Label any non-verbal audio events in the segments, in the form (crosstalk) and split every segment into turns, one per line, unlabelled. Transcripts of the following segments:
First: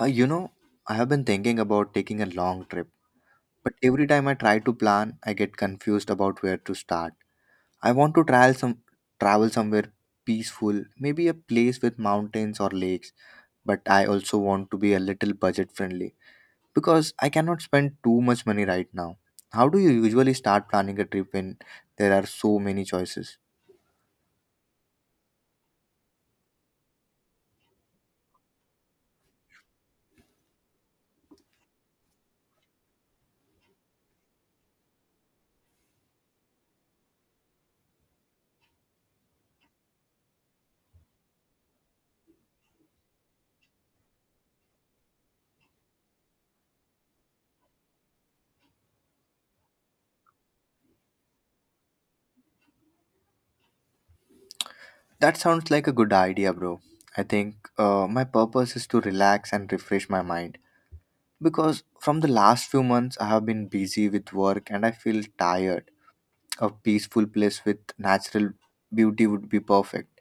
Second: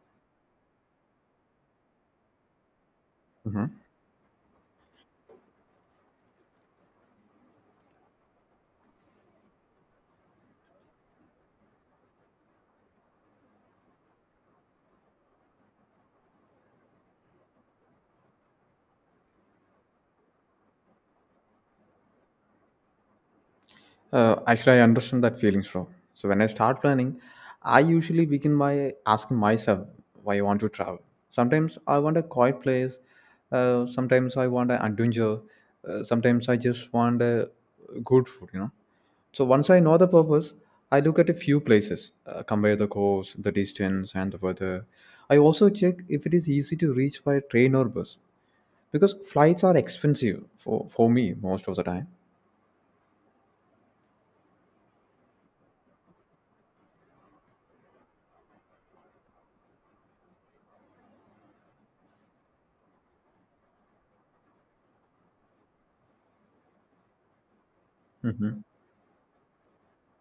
Uh, you know, I have been thinking about taking a long trip, but
Mhm.
every time I try to plan, I get confused about where to start. I want to travel somewhere peaceful, maybe a place with mountains or lakes, but I also want to be a little budget friendly because I cannot spend too much money right now. How do you usually start planning a trip when there are so many choices?
Actually, I understand that feelings from. So when I start planning, I usually begin by asking myself why I want to travel. Sometimes I want a quiet place. Sometimes I want an adventure. Sometimes I just want a good food. So once I know the purpose, I look at a few places, compare the cost, the distance, and the weather. I also check if it is easy to reach by train or bus because flights are expensive for me most of the time.
That sounds like a good idea, bro. I think my purpose is to relax and refresh my mind because from the last few months, I have been busy with work and I feel tired. A peaceful place with natural
Mhm.
beauty would be perfect.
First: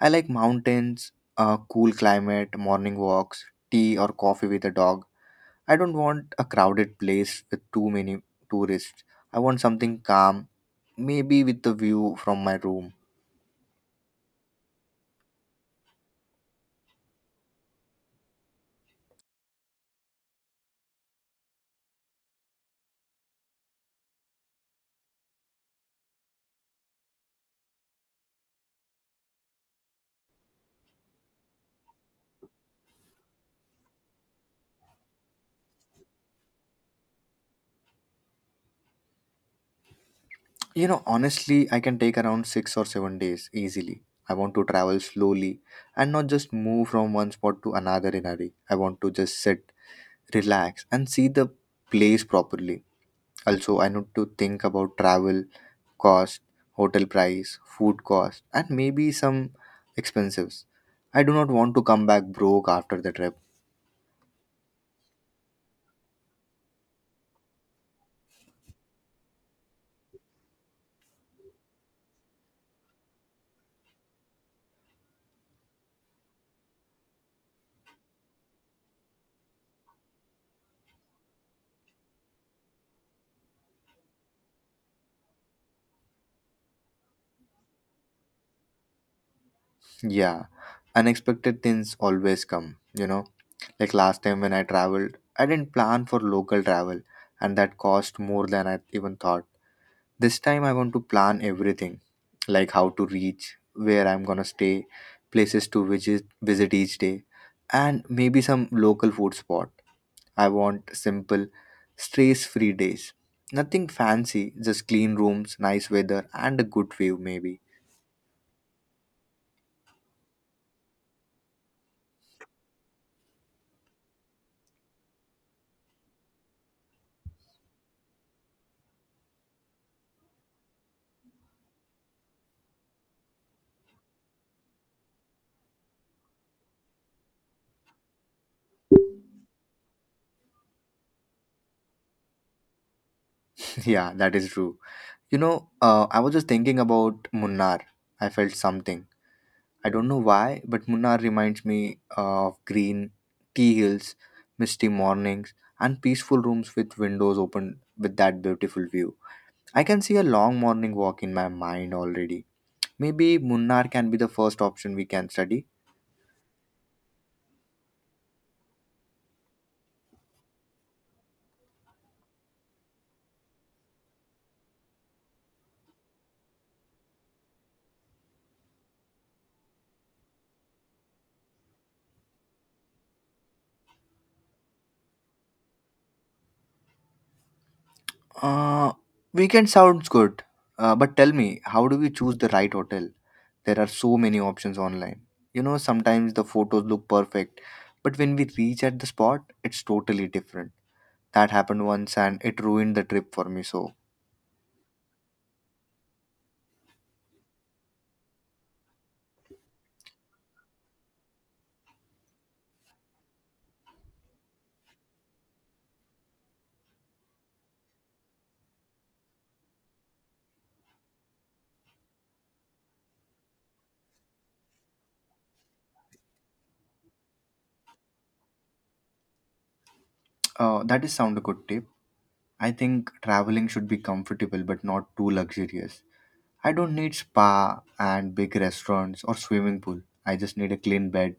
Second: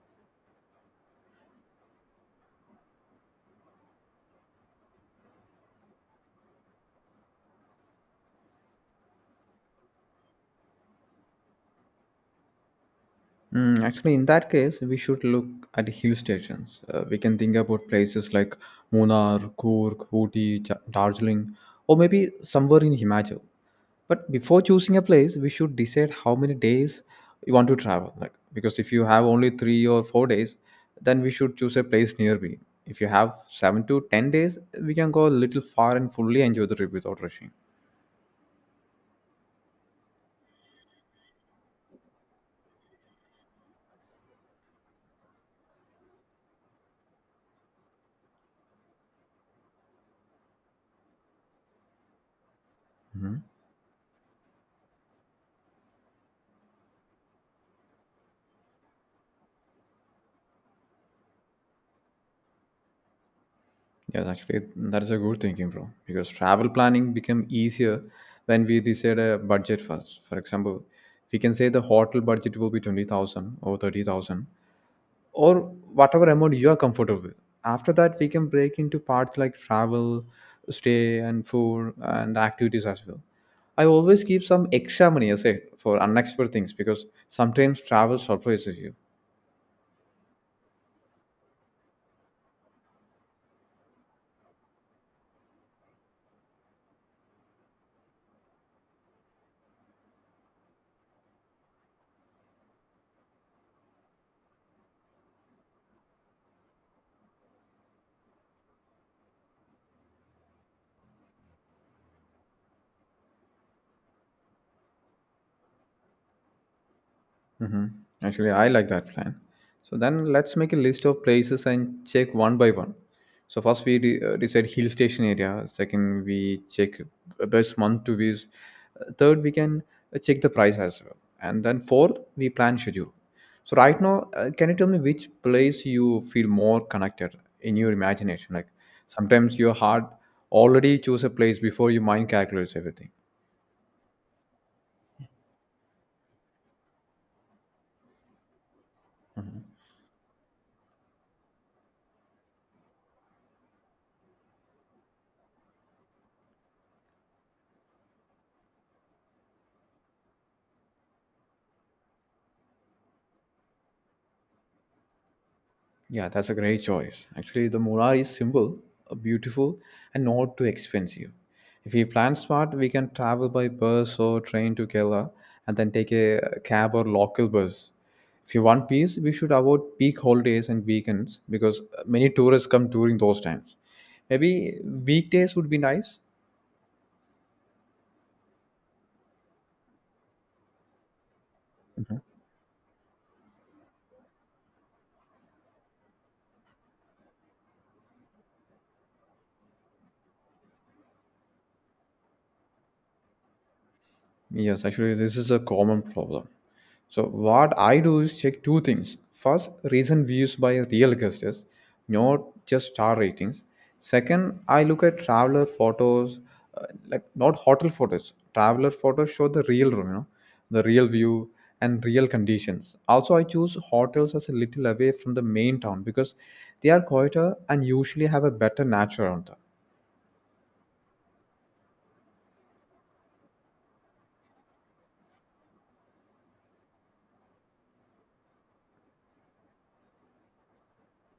I like mountains, a cool climate, morning walks, tea or coffee with a dog. I don't want a crowded place with too many tourists. I want something calm, maybe with a view from my room.
Actually, in that case, we should look at hill stations. We can think about places like Munnar, Coorg, Ooty, Darjeeling, or maybe somewhere in Himachal. But before choosing a place, we should decide how many days you want to travel. Like because if you have only 3 or 4 days, then we should choose a place nearby. If you have 7 to 10 days, we can go a little far and fully enjoy the trip without rushing.
You know, honestly, I can take around 6 or 7 days easily. I want to travel slowly and not just move from one spot to another in a hurry. I want to just sit, relax, and see the place properly. Also, I need to think about travel cost, hotel price, food cost, and maybe some expenses. I do not want to come back broke after the trip.
Yes, actually, that's a good thinking, bro. Because travel planning become easier when we decide a budget first. For example, we can say the hotel budget will be 20,000 or 30,000 or whatever amount you are comfortable with. After that, we can break into parts like travel, stay, and food and activities as well. I always keep some extra money aside for unexpected things because sometimes travel surprises you.
Yeah, unexpected things always come, you know. Like last time when I traveled, I didn't plan for local travel, and that cost more than I even thought. This time, I want to plan everything like how to reach, where I'm gonna stay, places to visit each day, and maybe some local food spot. I want simple, stress free days. Nothing fancy, just clean rooms, nice weather, and a good view, maybe.
Mm-hmm. Actually, I like that plan. So then let's make a list of places and check one by one. So first we decide hill station area. Second, we check best month to visit. Third, we can check the price as well. And then fourth, we plan schedule. So right now, can you tell me which place you feel more connected in your imagination? Like sometimes your heart already choose a place before your mind calculates everything.
(laughs) Yeah, that is true. You know, I was just thinking about Munnar. I felt something. I don't know why, but Munnar reminds me of green tea hills, misty mornings, and peaceful rooms with windows open with that beautiful view. I can see a long morning walk in my mind already. Maybe Munnar can be the first option we can study.
Yeah, that's a great choice. Actually, the Mora is simple, beautiful, and not too expensive. If we plan smart, we can travel by bus or train to Kerala and then take a cab or local bus. If you want peace, we should avoid peak holidays and weekends because many tourists come during those times. Maybe weekdays would be nice.
Uh, Weekend sounds good, but tell me, how do we choose the right hotel? There are so many options online. You know, sometimes the photos look perfect, but when we reach at the spot, it's totally different. That happened once and it ruined the trip for me. So,
Yes, actually, this is a common problem. So, what I do is check two things. First, recent views by real guests, not just star ratings. Second, I look at traveler photos, like not hotel photos. Traveler photos show the real room, you know, the real view and real conditions. Also, I choose hotels as a little away from the main town because they are quieter and usually have a better nature around them.
that is sound a good tip. I think traveling should be comfortable but not too luxurious. I don't need spa and big restaurants or swimming pool. I just need a clean bed,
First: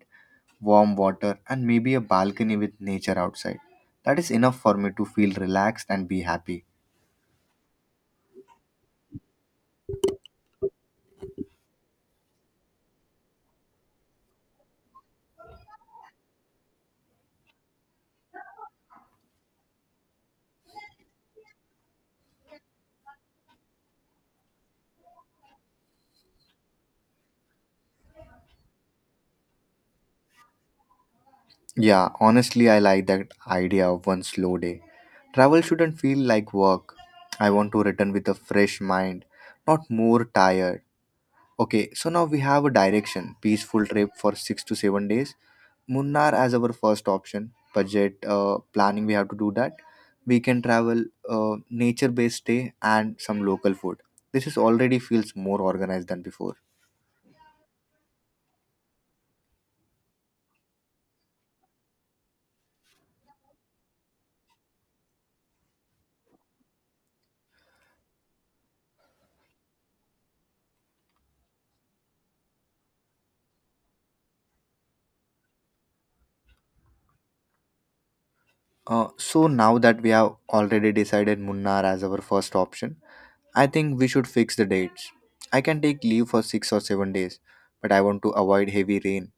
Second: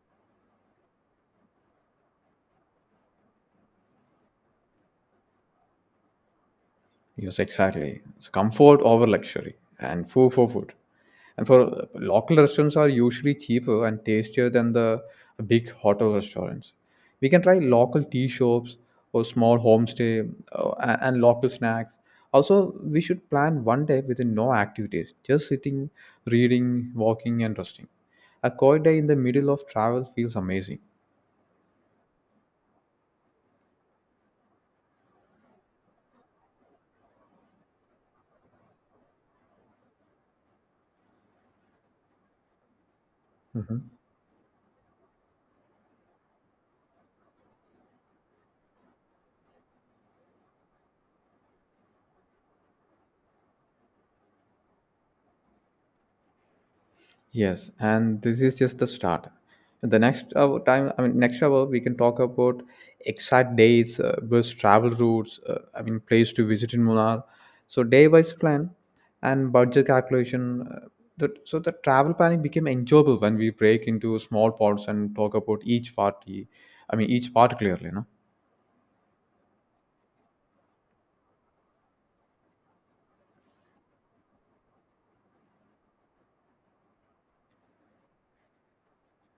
warm water, and maybe a balcony with nature outside. That is enough for me to feel relaxed and be happy.
Yes, exactly. It's comfort over luxury and food for food. And for local restaurants are usually cheaper and tastier than the big hotel restaurants. We can try local tea shops or small homestay and local snacks. Also, we should plan one day with no activities, just sitting, reading, walking, and resting. A quiet day in the middle of travel feels amazing.
Yeah, honestly, I like that idea of one slow day. Travel shouldn't feel like work. I want to return with a fresh mind, not more tired. Okay, so now we have a direction: peaceful
Mm-hmm.
trip for 6 to 7 days, Munnar as our first option. Budget planning, we have to do that. We can travel, nature-based stay, and some local food. This is already feels more organized than before.
Yes, and this is just the start. The next hour time, I mean, next hour we can talk about exact dates, bus travel routes. Place to visit in Munnar. So day-wise plan and budget calculation. So the travel planning became enjoyable when we break into small parts and talk about each part clearly, no?
So now that we have already decided Munnar as our first option, I think we should fix the dates. I can take leave for 6 or 7 days, but I want to avoid heavy rain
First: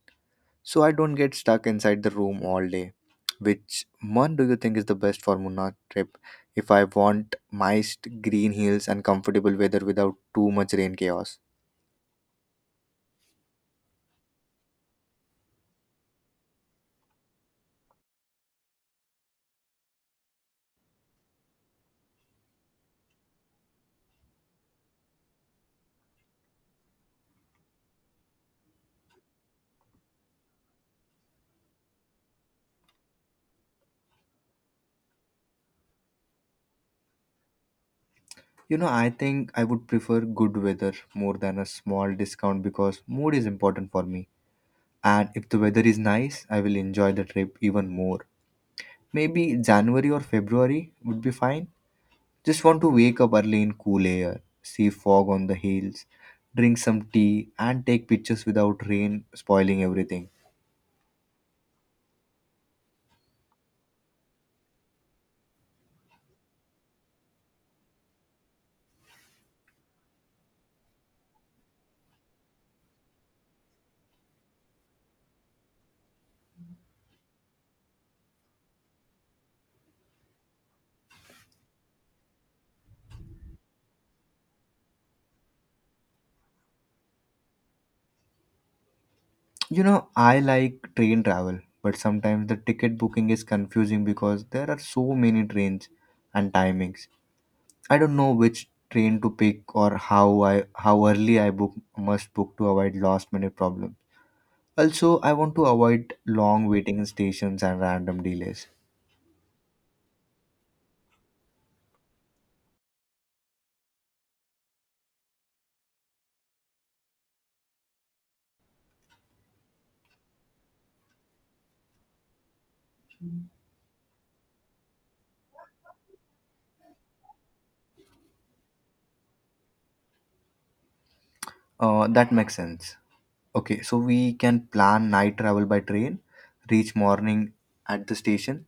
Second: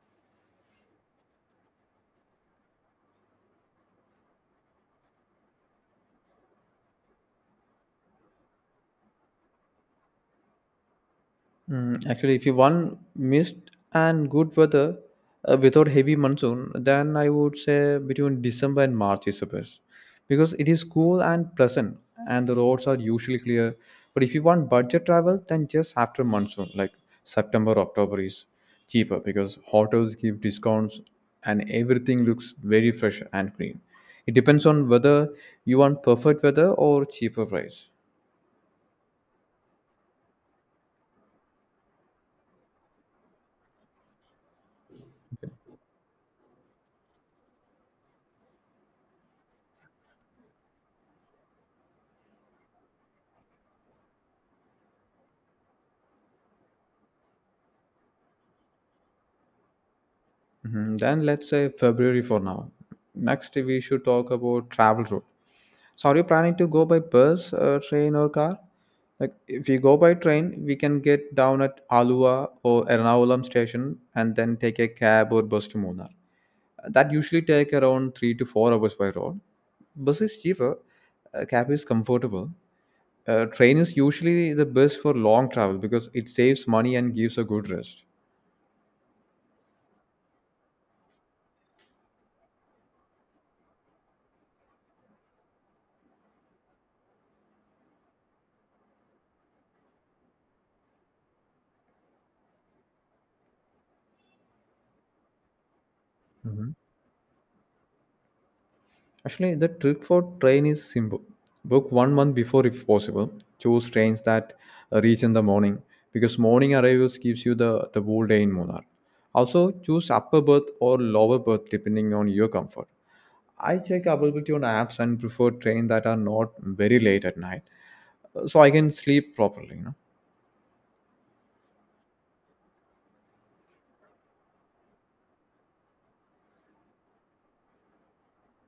so I don't get stuck inside the room all day. Which one do you think is the best for Munnar trip? If I want moist green hills and comfortable weather without too much rain chaos.
Mm, actually, if you want mist and good weather without heavy monsoon, then I would say between December and March is the best because it is cool and pleasant, and the roads are usually clear. But if you want budget travel, then just after monsoon, like September, October is cheaper because hotels give discounts and everything looks very fresh and green. It depends on whether you want perfect weather or cheaper price.
You know, I think I would prefer good weather more than a small discount because mood is important for me. And if the weather is nice, I will enjoy the trip even more. Maybe January or February would be fine. Just want to wake up early in cool air, see fog on the hills, drink some tea, and take pictures without rain spoiling everything.
Mhm. Then let's say February for now. Next, we should talk about travel route. So, are you planning to go by bus, train, or car? Like, if you go by train, we can get down at Alua or Ernakulam station and then take a cab or bus to Munnar. That usually take around 3 to 4 hours by road. Bus is cheaper, cab is comfortable. Train is usually the best for long travel because it saves money and gives a good rest.
You know, I like train travel, but sometimes the ticket booking is confusing because there are so many trains and timings. I don't know which train to pick or how early I book must book to avoid last minute problems. Also, I want to avoid long
Mhm.
waiting in stations and random delays.
Actually, the trick for train is simple. Book 1 month before if possible. Choose trains that reach in the morning because morning arrivals gives you the whole day in Munnar. Also, choose upper berth or lower berth depending on your comfort. I check availability on apps and prefer trains that are not very late at night, so I can sleep properly. You know?
That makes sense. Okay, so we can plan night travel by train, reach morning at the station,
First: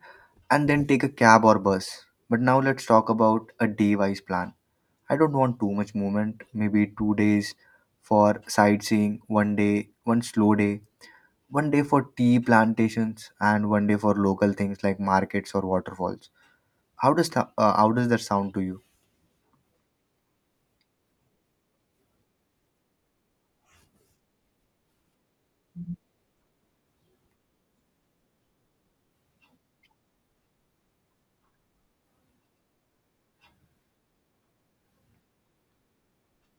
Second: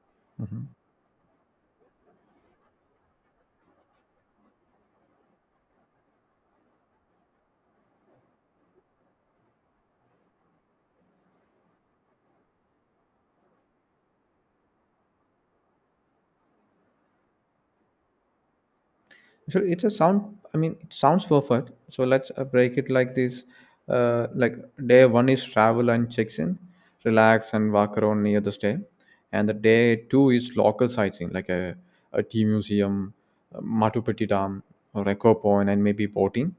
and then take a cab or bus. But now let's talk about a day wise plan. I don't want too much movement, maybe 2 days for sightseeing, one day, one slow day, one day for tea plantations, and one day for local things like markets or waterfalls. How does that sound to you?
So it's a sound. I mean, it sounds perfect. So let's break it like this. Like day one is travel and checks in, relax and walk around near the stay, and the day two is local sightseeing like a tea museum, Machu Picchu Dam, or Echo Point, and maybe boating,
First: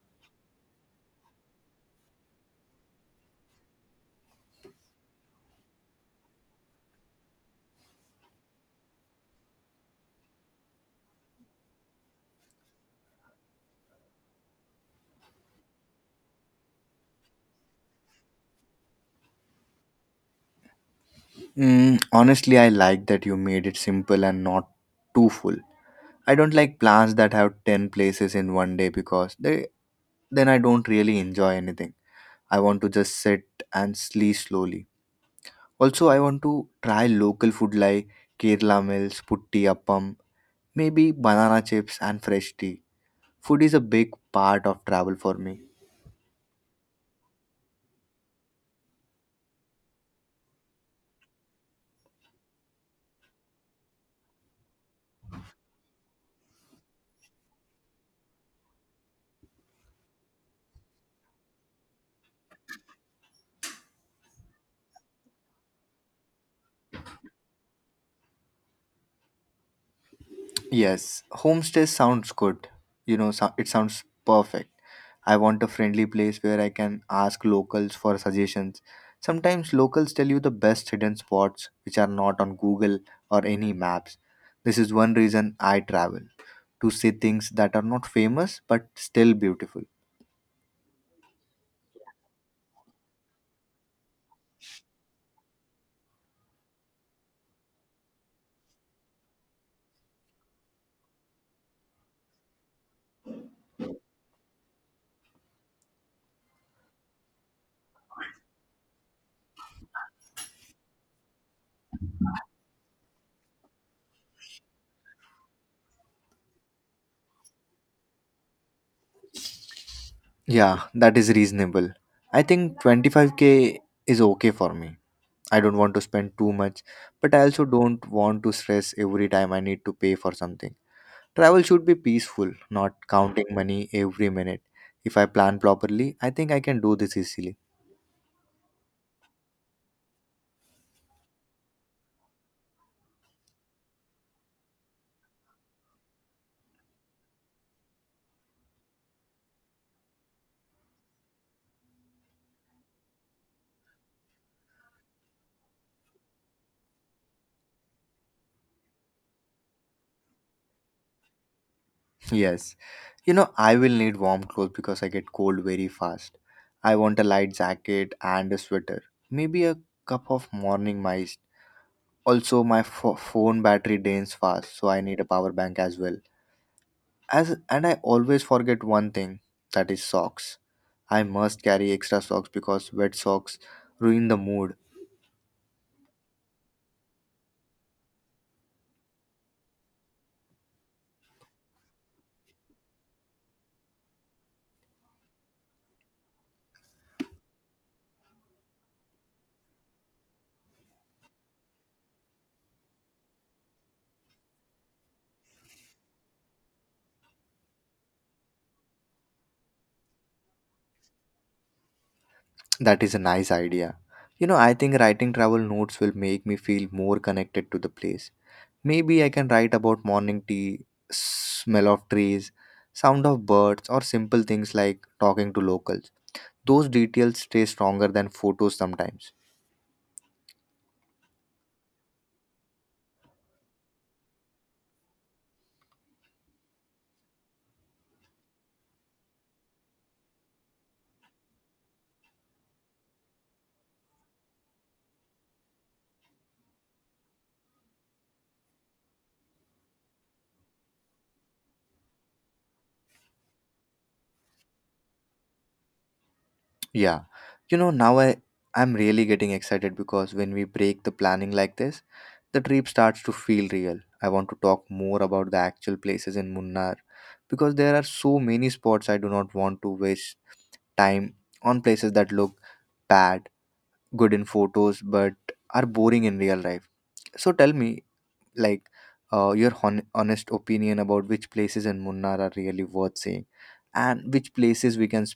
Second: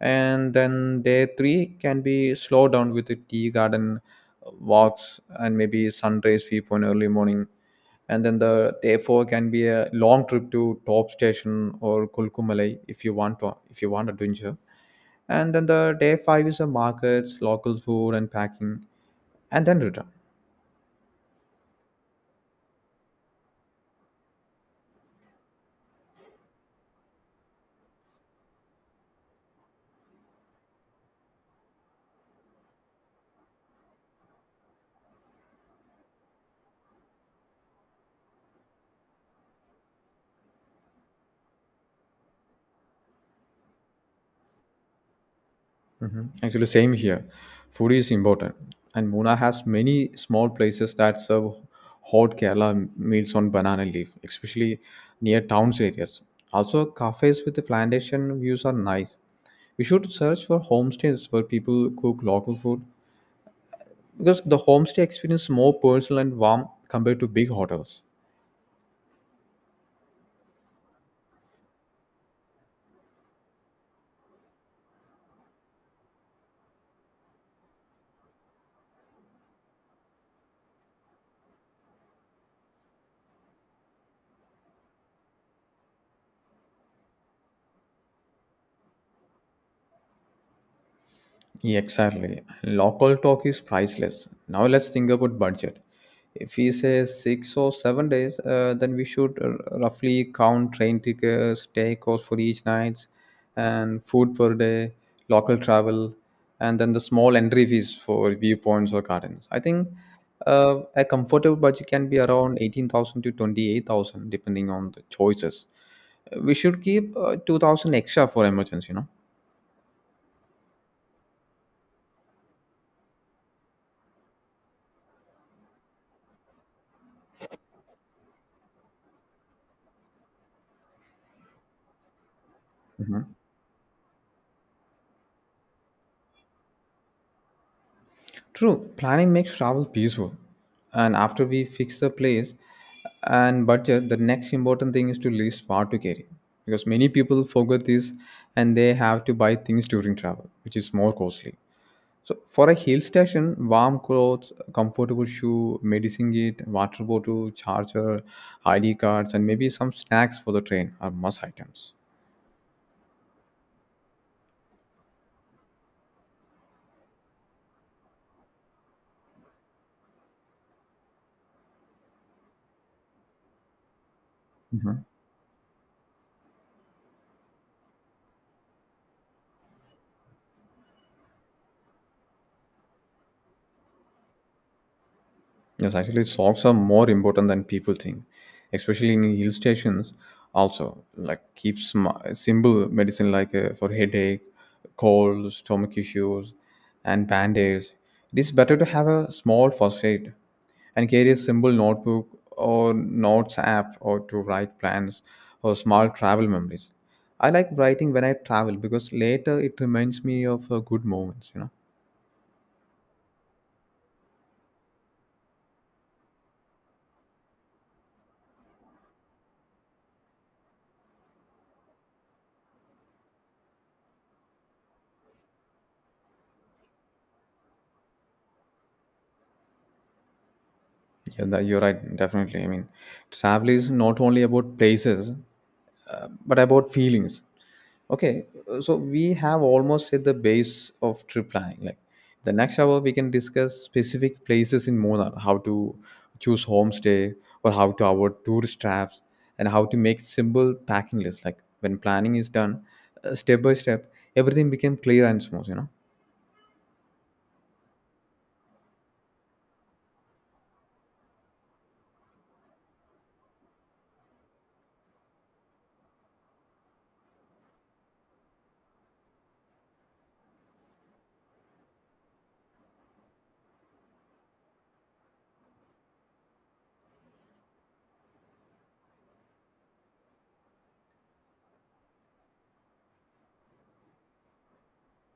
and then day three can be slowed down with the tea garden walks and maybe sunrise viewpoint early morning, and then the day four can be a long trip to top station or kulkumalai if you want adventure, and then the day five is a markets local food and packing, and then return.
Mm, honestly, I like that you made it simple and not too full. I don't like plans that have 10 places in one day because they then I don't really enjoy anything. I want to just sit and sleep slowly. Also, I want to try local food like Kerala meals, putti appam, maybe banana chips and fresh tea. Food is a big part of travel for me.
Mhm. Actually, same here. Food is important, and Muna has many small places that serve hot Kerala meals on banana leaf, especially near towns areas. Also, cafes with the plantation views are nice. We should search for homestays where people cook local food because the homestay experience is more personal and warm compared to big hotels.
Yes, homestay sounds good. You know, It sounds perfect. I want a friendly place where I can ask locals for suggestions. Sometimes locals tell you the best hidden spots which are not on Google or any maps. This is one reason I travel to see things that are not famous but still beautiful.
Yeah, exactly. Local talk is priceless. Now let's think about budget. If we say 6 or 7 days, then we should roughly count train tickets, stay costs for each night, and food per day, local travel, and then the small entry fees for viewpoints or gardens. I think a comfortable budget can be around 18,000 to 28,000, depending on the choices. We should keep 2,000 extra for emergency, you know.
Yeah, that is reasonable. I think 25K is okay for me. I don't want to spend too much, but I also don't want to stress every time I need to pay for something. Travel should be peaceful, not counting money every minute. If I plan properly, I think I can do this easily.
True, planning makes travel peaceful. And after we fix the place and budget, the next important thing is to list what to carry. Because many people forget this and they have to buy things during travel, which is more costly. So for a hill station, warm clothes, comfortable shoe, medicine kit, water bottle, charger, ID cards, and maybe some snacks for the train are must items.
(laughs) Yes. You know, I will need warm clothes because I get cold very fast. I want a light jacket and a sweater. Maybe a cup of morning mist. Also, my phone battery drains fast, so I
Mhm.
need a power bank as well. As and I always forget one thing, that is socks. I must carry extra socks because wet socks ruin the mood.
Yes, actually, socks are more important than people think, especially in hill stations. Also, like keep simple medicine like for headache, cold, stomach issues, and band-aids. It is better to have a small first aid and carry a simple notebook or notes app or to write plans or small travel memories. I like writing when I travel because later it reminds me of good moments, you know.
That is a nice idea. You know, I think writing travel notes will make me feel more connected to the place. Maybe I can write about morning tea, smell of trees, sound of birds, or simple things like talking to locals. Those details stay stronger than photos sometimes.
Yeah, you're right. Definitely. I mean, travel is not only about places, but about feelings. Okay, so we have almost hit the base of trip planning. Like the next hour, we can discuss specific places in Munnar, how to choose homestay or how to avoid tourist traps, and how to make simple packing lists. Like when planning is done, step by step, everything became clear and smooth. You know.
Yeah. You know, now I'm really getting excited because when we break the planning like this, the trip starts to feel real. I want to talk more about the actual places in Munnar because there are so many spots I do not want to waste time on places that look bad, good in photos, but are boring in real life. So tell me, like, your honest opinion about which places in Munnar are really worth seeing, and which places we can s-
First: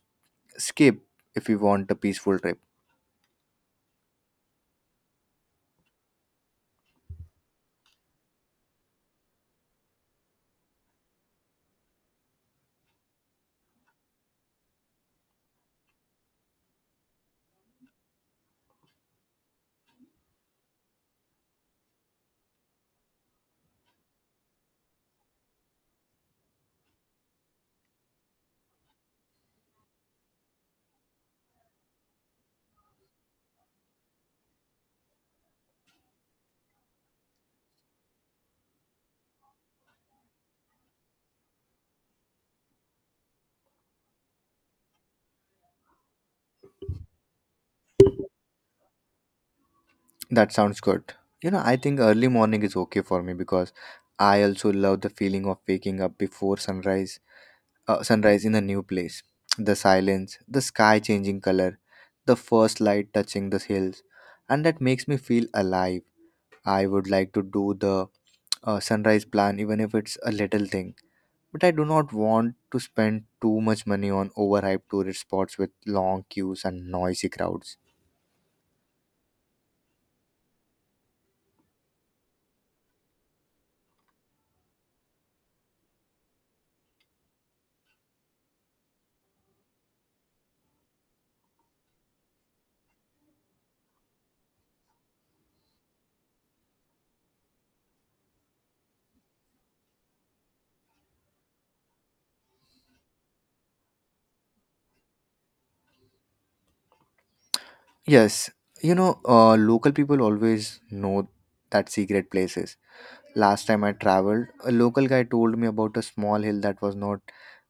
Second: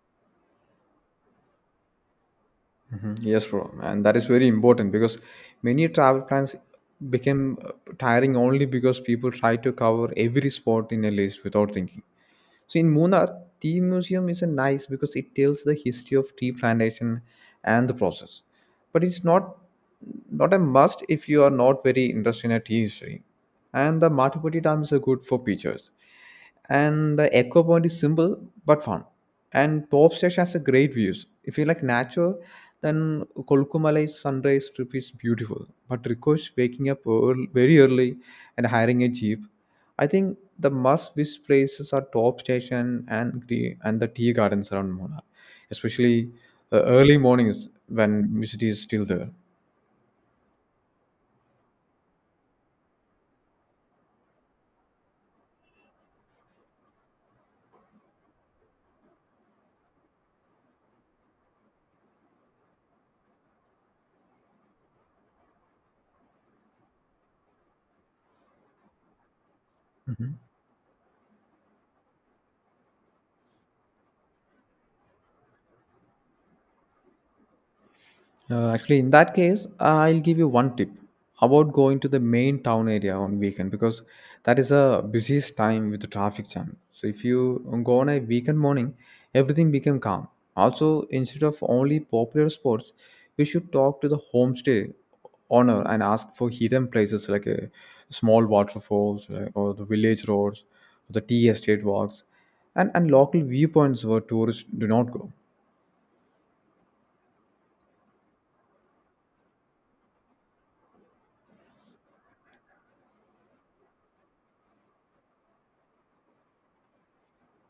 skip if we want a peaceful trip.
Mhm. Yes, bro, and that is very important because many travel plans became tiring only because people try to cover every spot in a list without thinking. So in Munnar, tea museum is a nice because it tells the history of tea plantation and the process. But it's not a must if you are not very interested in a tea history. And the Matapati Dam is a good for pictures. And the Echo Point is simple but fun. And Top Station has a great views. If you like nature, then Kolkumalai sunrise trip is beautiful. But requires waking up very early and hiring a jeep. I think the must visit places are top station and the tea gardens around Munnar, especially early mornings when music is still there.
That sounds good. You know, I think early morning is okay for me because I also love the feeling of waking up before sunrise sunrise in a new place. The silence, the sky changing color, the first light touching the hills, and that makes me feel alive. I would like to do the sunrise plan, even if it's a little thing. But I do not want to spend too much money on overhyped tourist spots with long queues and noisy crowds.
Actually, in that case, I'll give you one tip about going to the main town area on weekend because that is a busiest time with the traffic jam. So if you go on a weekend morning, everything become calm. Also, instead of only popular spots, we should talk to the homestay owner and ask for hidden places like a small waterfalls or the village roads, or the tea estate walks, and local viewpoints where tourists do not go.
Yes, you know, local people always know that secret places. Last time I traveled, a local guy told me about a small hill that was not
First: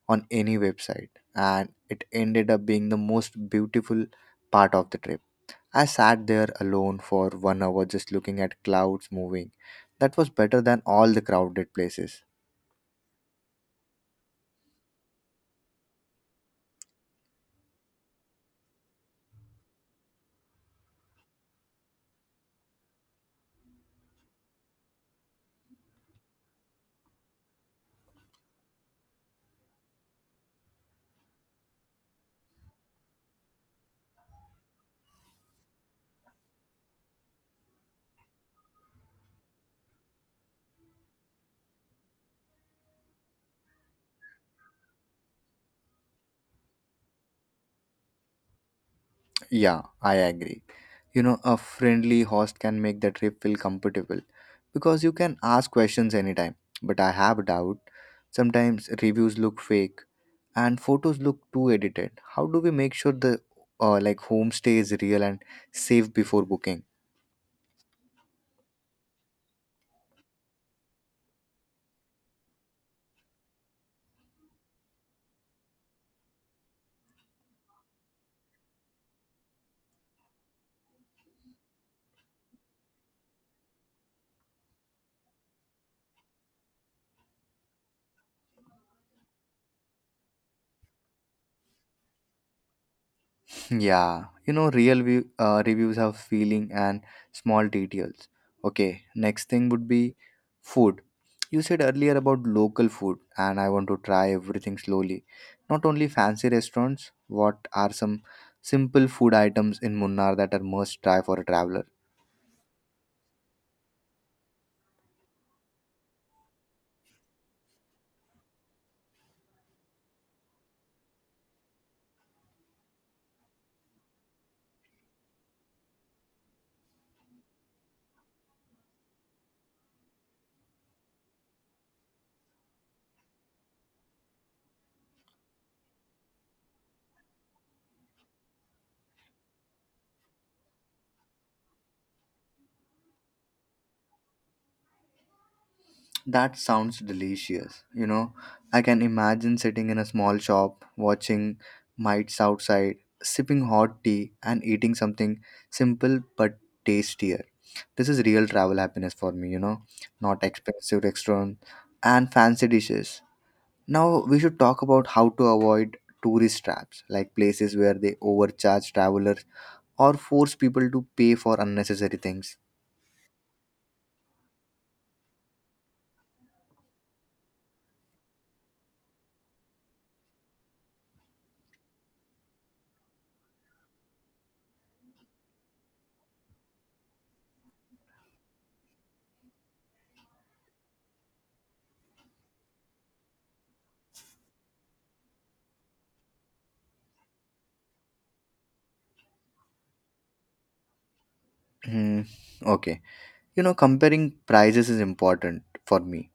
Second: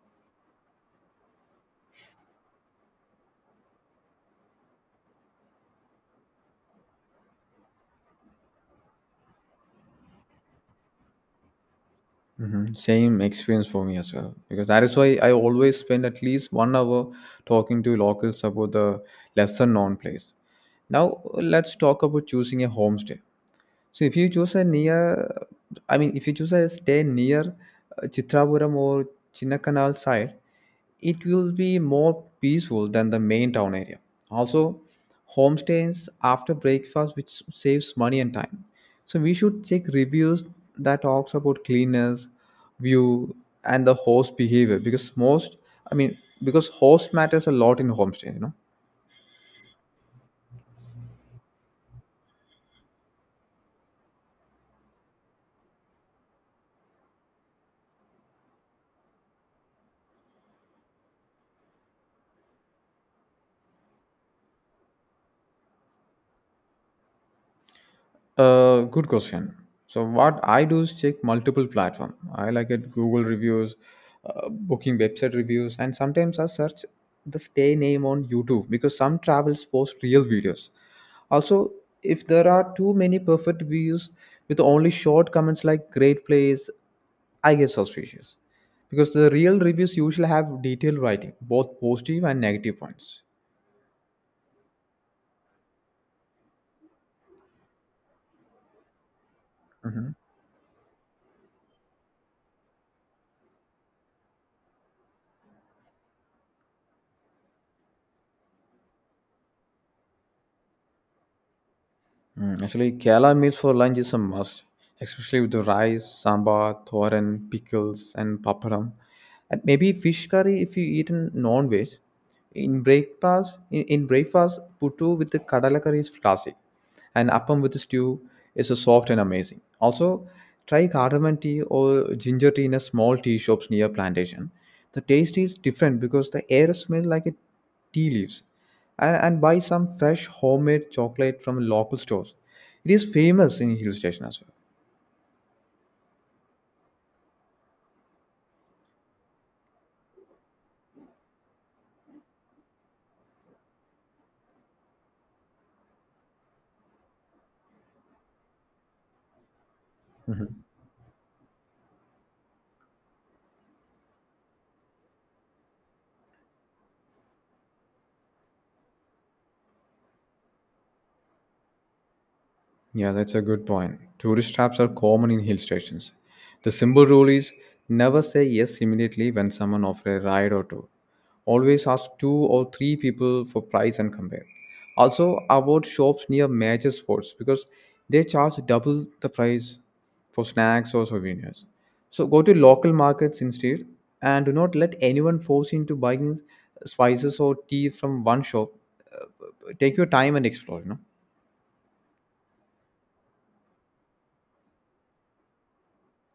on any website, and it ended up being the most beautiful part of the trip. I sat there alone for one hour just looking at clouds moving. That was better than all the crowded places.
Hmm. Same experience for me as well. Because that is why I always spend at least 1 hour talking to locals about the lesser known place. Now, let's talk about choosing a homestay. So if you choose a near, I mean, if you choose a stay near Chitrapuram or Chinnakanal side, it will be more peaceful than the main town area. Also, homestays after breakfast, which saves money and time. So we should check reviews that talks about cleanliness, view, and the host behavior because I mean, because host matters a lot in homestay.
Yeah, I agree. You know, a friendly host can make the trip feel comfortable because you can ask questions anytime. But I have a doubt. Sometimes reviews look fake and photos look too edited. How do we make sure the like homestay is real and safe before booking?
Good question. So what I do is check multiple platform. I like it Google reviews, booking website reviews, and sometimes I search the stay name on YouTube because some travels post real videos. Also, if there are too many perfect views with only short comments like great place, I get suspicious because the real reviews usually have detailed writing, both positive and negative points.
(laughs) Yeah, you know, real reviews have feeling and small details. Okay, next thing would
Mhm.
be food. You said earlier about local food, and I want to try everything slowly. Not only fancy restaurants. What are some simple food items in Munnar that are must try for a traveler?
Actually, Kerala meals for lunch is a must, especially with the rice, sambar, thoran, pickles, and papadam. And maybe fish curry if you eat in non-veg. In breakfast, puttu with the kadala curry is classic, and appam with the stew is a soft and amazing. Also, try cardamom tea or ginger tea in a small tea shops near plantation. The taste is different because the air smells like a tea leaves and buy some fresh homemade chocolate from local stores. It is famous in hill station as well.
That sounds delicious. You know, I can imagine sitting in a small shop, watching mites outside, sipping hot tea, and eating something simple but tastier. This is real travel happiness for me, you know, not expensive restaurants and fancy dishes. Now, we should talk about how to avoid tourist traps, like places where they overcharge travelers or force people to pay for unnecessary things.
Yeah, that's a good point. Tourist traps are common in hill stations. The simple rule is never say yes immediately when someone offers a ride or tour. Always ask two or three people for price and compare. Also, avoid shops near major sports because they charge double the price for snacks or souvenirs. So go to local markets instead and do not let anyone force you into buying spices or tea from one shop. Uh, Take your time and explore, you know.
Hmm, okay. You know, comparing prices is important for me.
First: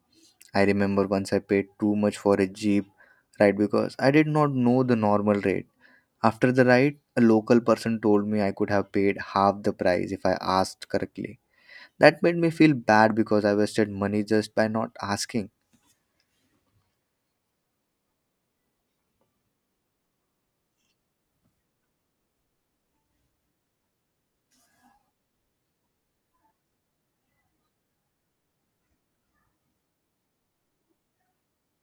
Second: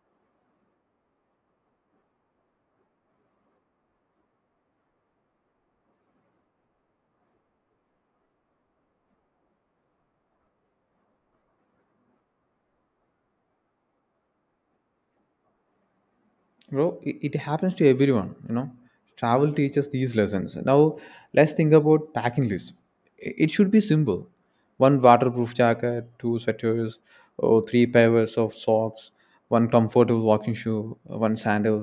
I remember once I paid too much for a Jeep ride because I did not know the normal rate. After the ride, a local person told me I could have paid half the price if I asked correctly. That made me feel bad because I wasted money just by not asking.
Bro, it happens to everyone. Travel teaches these lessons. Now let's think about packing list. It should be simple. One waterproof jacket, two sweaters or three pairs of socks, one comfortable walking shoe, one sandal,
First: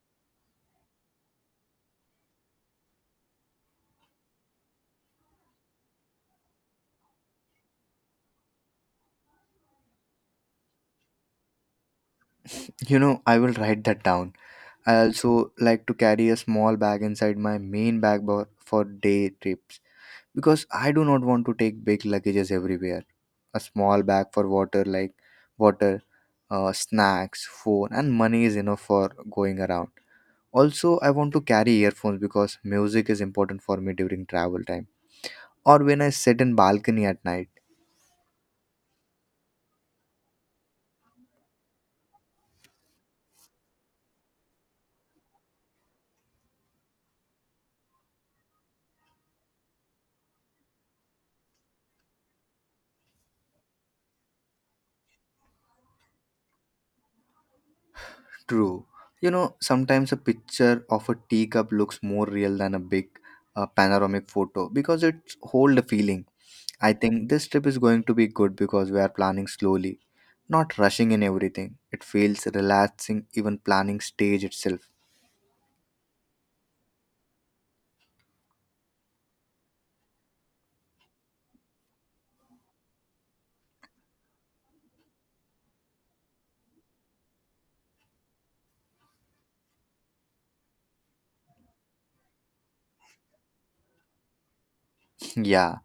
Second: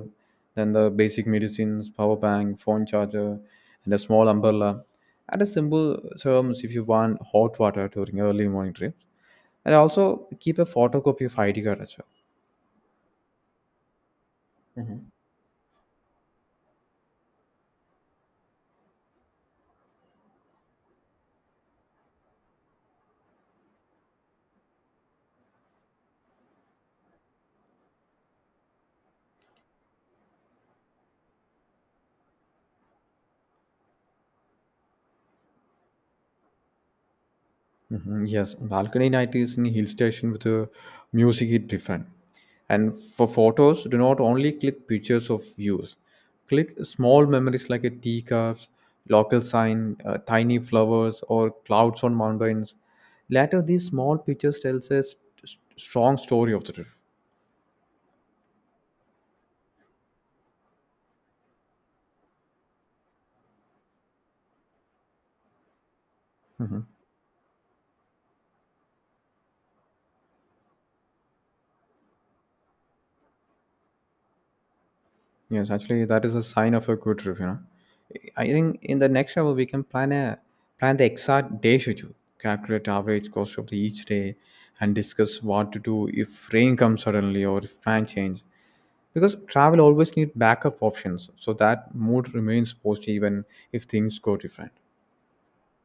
then the basic medicines, power bank, phone charger, and a small umbrella, and a simple terms if you want hot water during early morning trips. And also keep a photocopy of ID card as well.
You know, I will write that down. I also like to carry a small bag inside my main bag for day trips, because I do not want to take big luggages everywhere. A small bag for water, like water, snacks, phone, and money is enough for going around. Also, I want to carry earphones because music is important for me during travel time or when I sit in balcony at night.
Yes, balcony night is in hill station with a music hit different. And for photos, do not only click pictures of views. Click small memories like a teacups, local sign, tiny flowers, or clouds on mountains. Later, these small pictures tells a strong story of the trip.
True. You know, sometimes a picture of a teacup looks more real than a big panoramic photo because it hold a feeling. I think this trip is going to be good because we are planning slowly, not rushing in everything. It feels relaxing, even planning stage itself.
Yes, actually, that is a sign of a good trip. You know, I think in the next hour we can plan the exact day schedule, calculate average cost of the each day, and discuss what to do if rain comes suddenly or if plan change. Because travel always need backup options, so that mood remains positive even if things go different.
(laughs) Yeah.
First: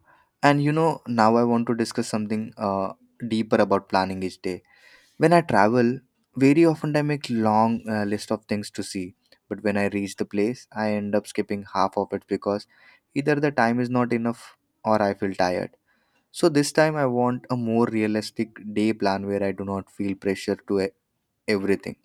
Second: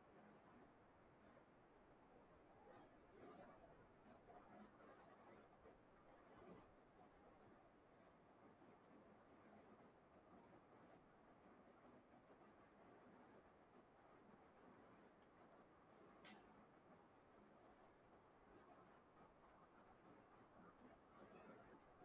And you know, now I want to discuss something deeper about planning each day. When I travel, very often I make long list of things to see, but when I reach the place, I end up skipping half of it because either the time is not enough or I feel tired. So this time I want a more realistic day plan where I do not feel pressure to everything.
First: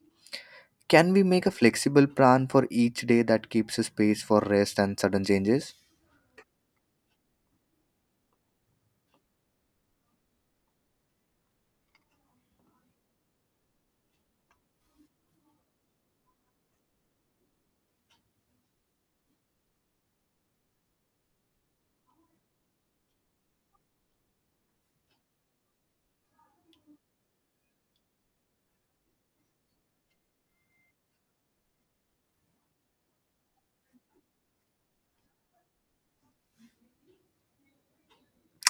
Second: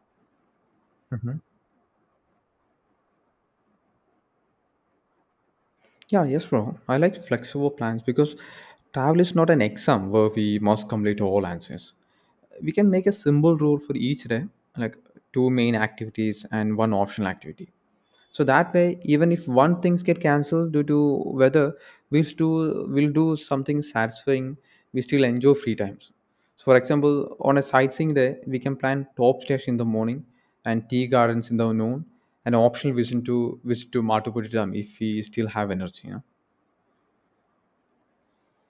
Can we
hmm
make a flexible plan for each day that keeps a space for rest and sudden changes?
Yeah, yes, bro. I like flexible plans because travel is not an exam where we must complete all answers. We can make a simple rule for each day, like two main activities and one optional activity, so that way even if one things get cancelled due to weather, we'll do something satisfying. We still enjoy free times. So for example, on a sightseeing day, we can plan top stairs in the morning and tea gardens in the noon, and optional visit to matupuri dam if we still have energy, you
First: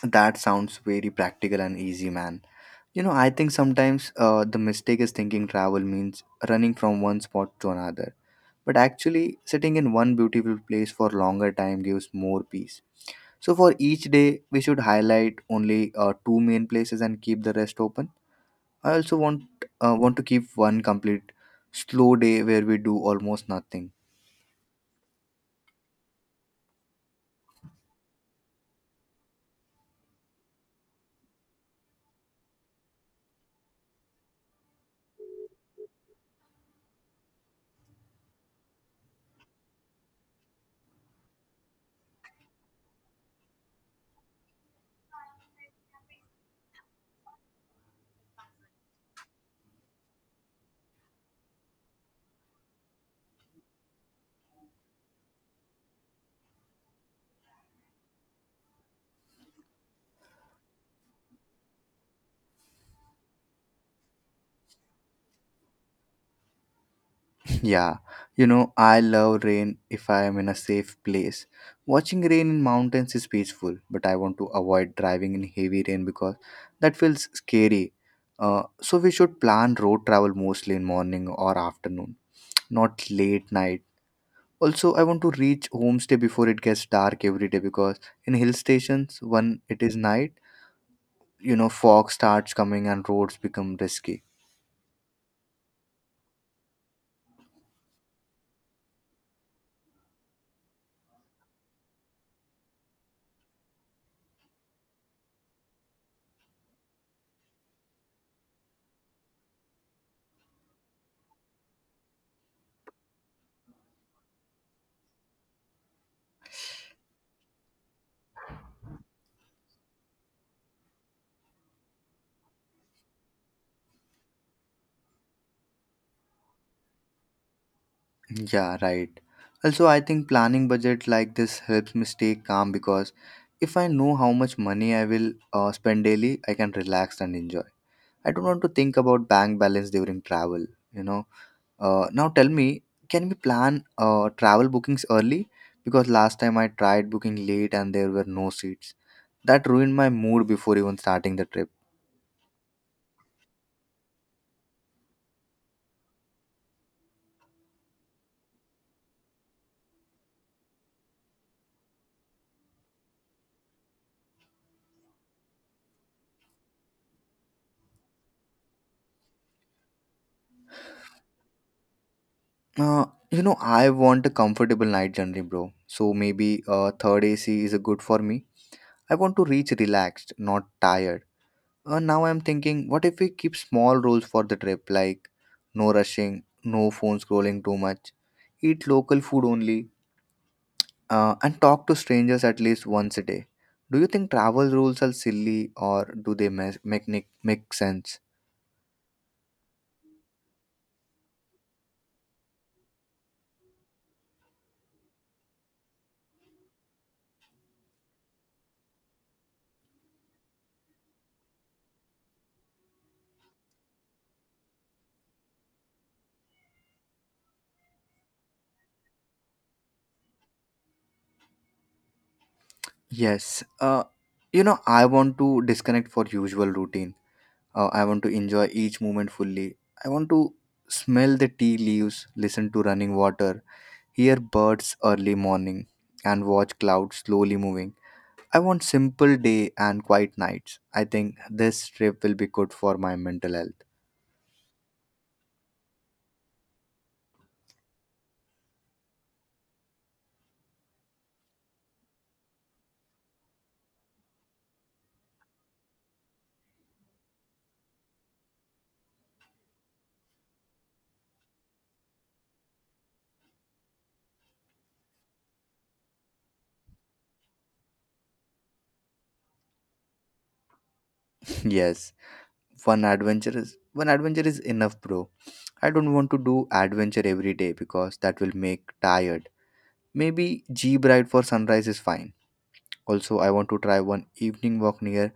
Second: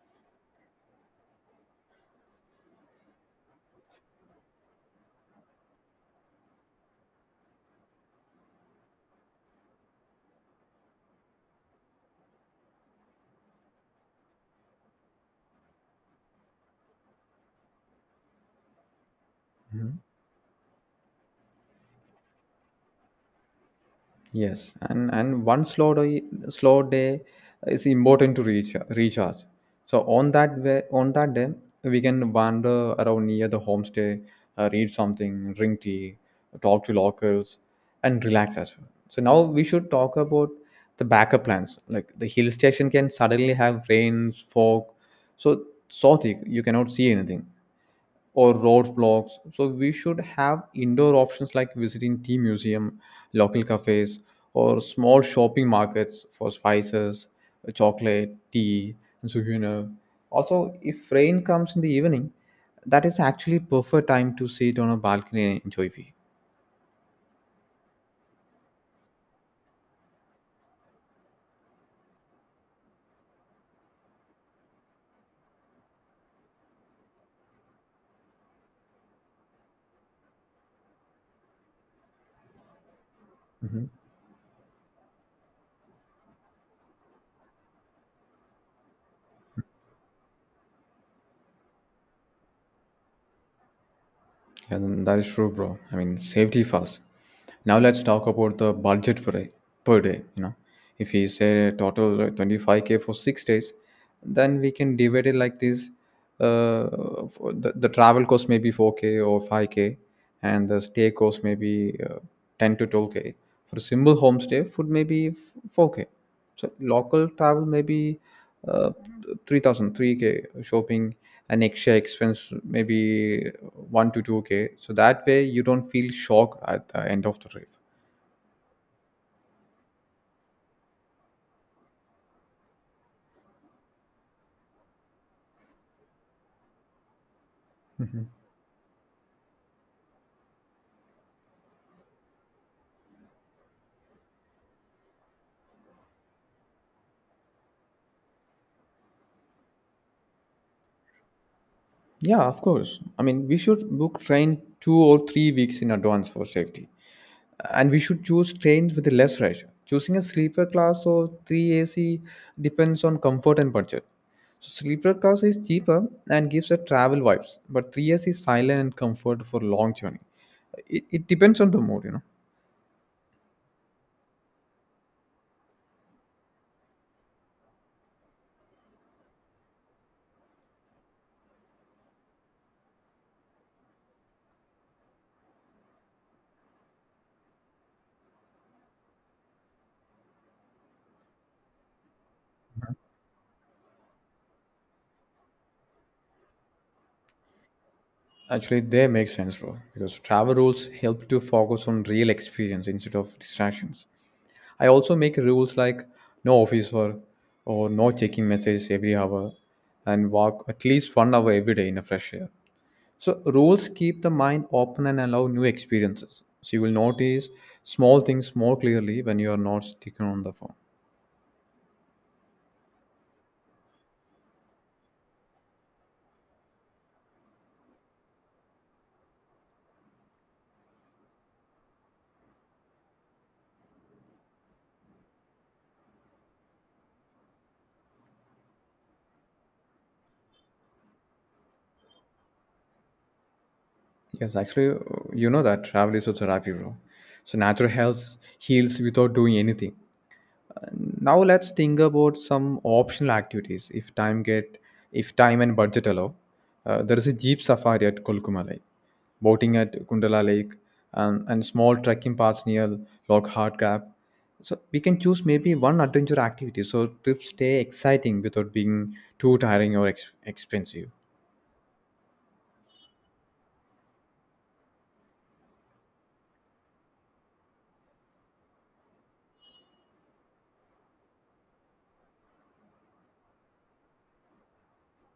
That sounds very practical and easy, man. You know, I think sometimes the mistake is thinking travel means running from one spot to another. But actually, sitting in one beautiful place for longer time gives more peace. So, for each day, we should highlight only two main places and keep the rest open. I also
know?
want to keep one complete slow day where we do almost nothing.
Yes, and one slow day is important to reach recharge. So on that way, on that day, we can wander around near the homestay, read something, drink tea, talk to locals, and relax as well. So now we should talk about the backup plans. Like the hill station can suddenly have rains, fog so thick you cannot see anything, or roadblocks. So we should have indoor options like visiting tea museum, local cafes, or small shopping markets for spices, chocolate, tea, and souvenir. Also, if rain comes in the evening, that is actually perfect time to sit on a balcony and enjoy view.
Yeah, you know, I love rain if I am in a safe place. Watching rain in mountains is peaceful, but I want to avoid driving in heavy rain because that feels scary. So we should plan road travel mostly in morning or afternoon, not late night. Also, I want to reach homestay before it gets dark every day because in hill stations, when it is night, you know, fog starts coming and roads become risky.
Yeah, then that is true, bro. I mean, safety first. Now let's talk about the budget per day. Per day, you know, if we say a total 25K for 6 days, then we can divide it like this. For the travel cost may be 4K or 5K, and the stay cost may be 10 to 12K. For a simple homestay, food may be 4K. So local travel may be uh, 3,000, 3K, shopping an extra expense, maybe 1 to 2K. So that way you don't feel shock at the end of the trip.
Yeah, right. Also, I think planning budget like this helps me stay calm because if I know how much money I will spend daily, I can relax and enjoy.
Mhm.
I don't want to think about bank balance during travel, you know. Now tell me, can we plan travel bookings early? Because last time I tried booking late and there were no seats. That ruined my mood before even starting the trip.
Yeah, of course. I mean, we should book train 2 or 3 weeks in advance for safety. And we should choose trains with less rush. Choosing a sleeper class or 3AC depends on comfort and budget. So sleeper class is cheaper and gives a travel vibes, but 3S is silent and comfort for long journey. It depends on the mood, you know.
You know, I want a comfortable night journey, bro. So maybe third AC is a good for me. I want to reach relaxed, not tired. Now I'm thinking, what if we keep small rules for the trip, like no rushing, no phone scrolling too much, eat local food only, and talk to strangers at least once a day? Do you think travel rules are silly or do they make sense?
Actually, they make sense, bro, because travel rules help to focus on real experience instead of distractions. I also make rules like no office work or no checking messages every hour, and walk at least 1 hour every day in a fresh air. So, rules keep the mind open and allow new experiences. So, you will notice small things more clearly when you are not sticking on the phone.
Yes. You know, I want to disconnect for usual routine. I want to enjoy each moment fully. I want to smell the tea leaves, listen to running water, hear birds early morning, and watch clouds slowly moving. I want simple day and quiet nights. I think this trip will be good for my mental health.
Yes, actually, you know that travel is also therapy, bro. So natural health heals without doing anything. Now let's think about some optional activities if time and budget allow. There is a jeep safari at Kolkuma Lake, boating at Kundala Lake, and small trekking paths near Lockhart Gap. So we can choose maybe one adventure activity so trips stay exciting without being too tiring or expensive.
(laughs) Yes, one adventure is enough, bro. I don't want to do adventure every day because that will make tired. Maybe jeep ride for sunrise is fine. Also, I want to try one evening walk near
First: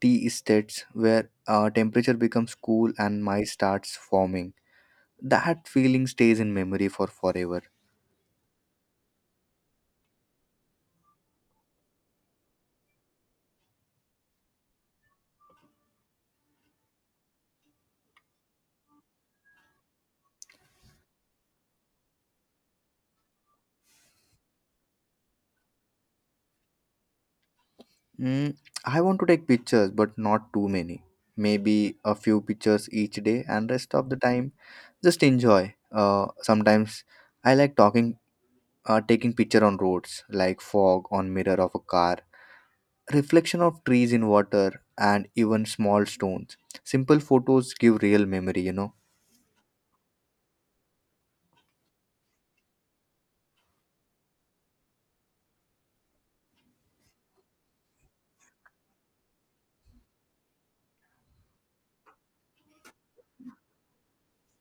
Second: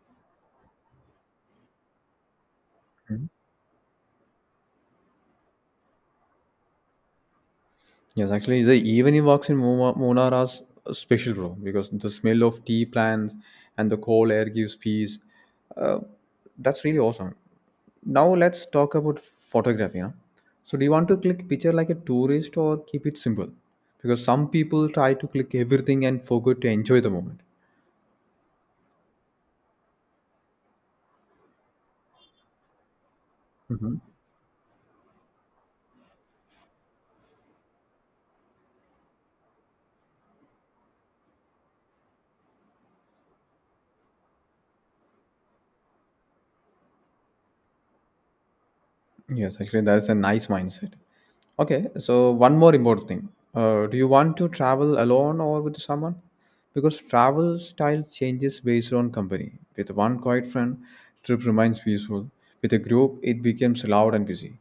tea estates where temperature becomes cool and my starts forming. That feeling stays in memory for forever.
Yes, actually, the evening walks in Munnar are special, bro, because the smell of tea plants and the cold air gives peace. Uh, that's really awesome. Now let's talk about photography. You know? So, do you want to click picture like a tourist or keep it simple? Because some people try to click everything and forget to enjoy the moment.
Mm, I want to take pictures, but not too many. Maybe a few pictures each day, and rest
Mhm.
of the time just enjoy. Sometimes I like talking, taking picture on roads, like fog on mirror of a car, reflection of trees in water, and even small stones. Simple photos give real memory, you know.
Yes, actually, that's a nice mindset. Okay, so one more important thing. Do you want to travel alone or with someone? Because travel style changes based on company. With one quiet friend, trip remains peaceful. With a group, it becomes loud and busy.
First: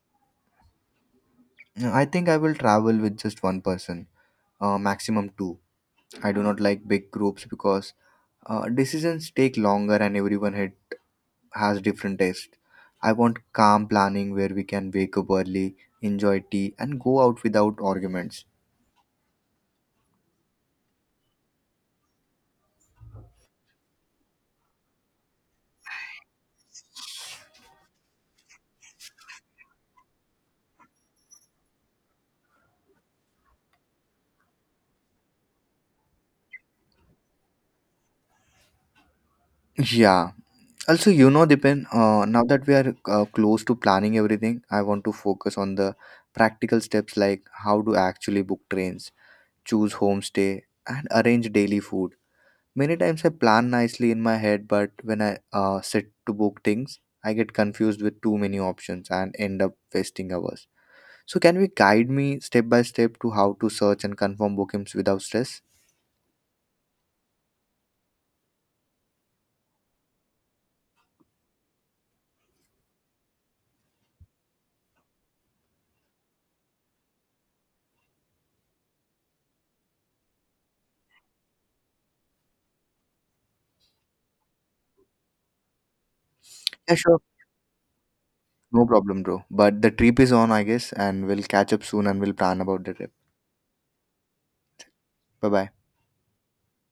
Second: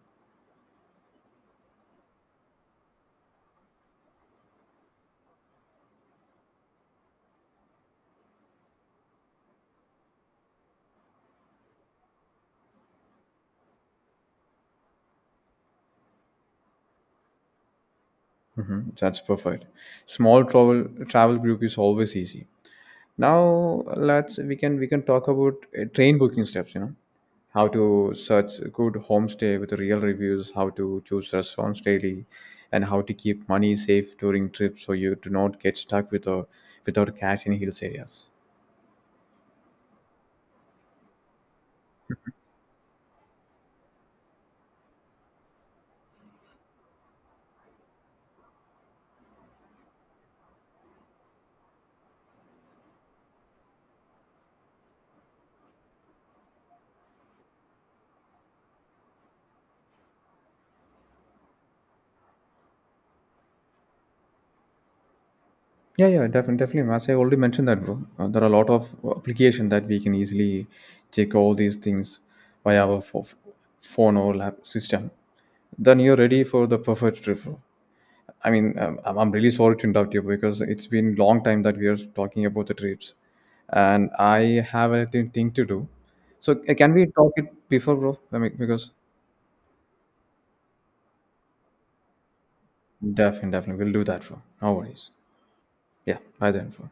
I think I will travel with just one person, maximum two. I do not like big groups because decisions take longer and everyone has different tastes. I want calm planning where we can wake up early, enjoy tea, and go out without arguments.
That's perfect. Small travel group is always easy. Now let's we can talk about train booking steps, you know, how to search good homestay with real reviews, how to choose restaurants daily, and how to keep money safe during trips so you do not get stuck without cash in hills areas.
Yeah. Also, you know, Dipen, now that we are close to planning everything, I want to focus on the practical steps like how to actually book trains, choose homestay, and arrange daily food. Many times I plan nicely in my head, but when I sit to book things, I get confused with too many options and end up wasting hours. So can we guide me step by step to how to search and confirm bookings without stress?
Yeah, yeah, definitely, definitely, as I already mentioned that, bro. There are a lot of application that we can easily check all these things by our phone or lap system. Then you're ready for the perfect trip, bro. I mean, I'm really sorry to interrupt you because it's been long time that we are talking about the trips, and I have a thing to do. So can
Yeah,
we
sure.
talk it before, bro? I mean,
No
because
problem, bro. But the trip is on, I guess, and we'll catch up soon and we'll plan about the trip.
definitely, definitely, we'll do that, bro. No worries.
Bye bye.
Yeah, bye then, bro.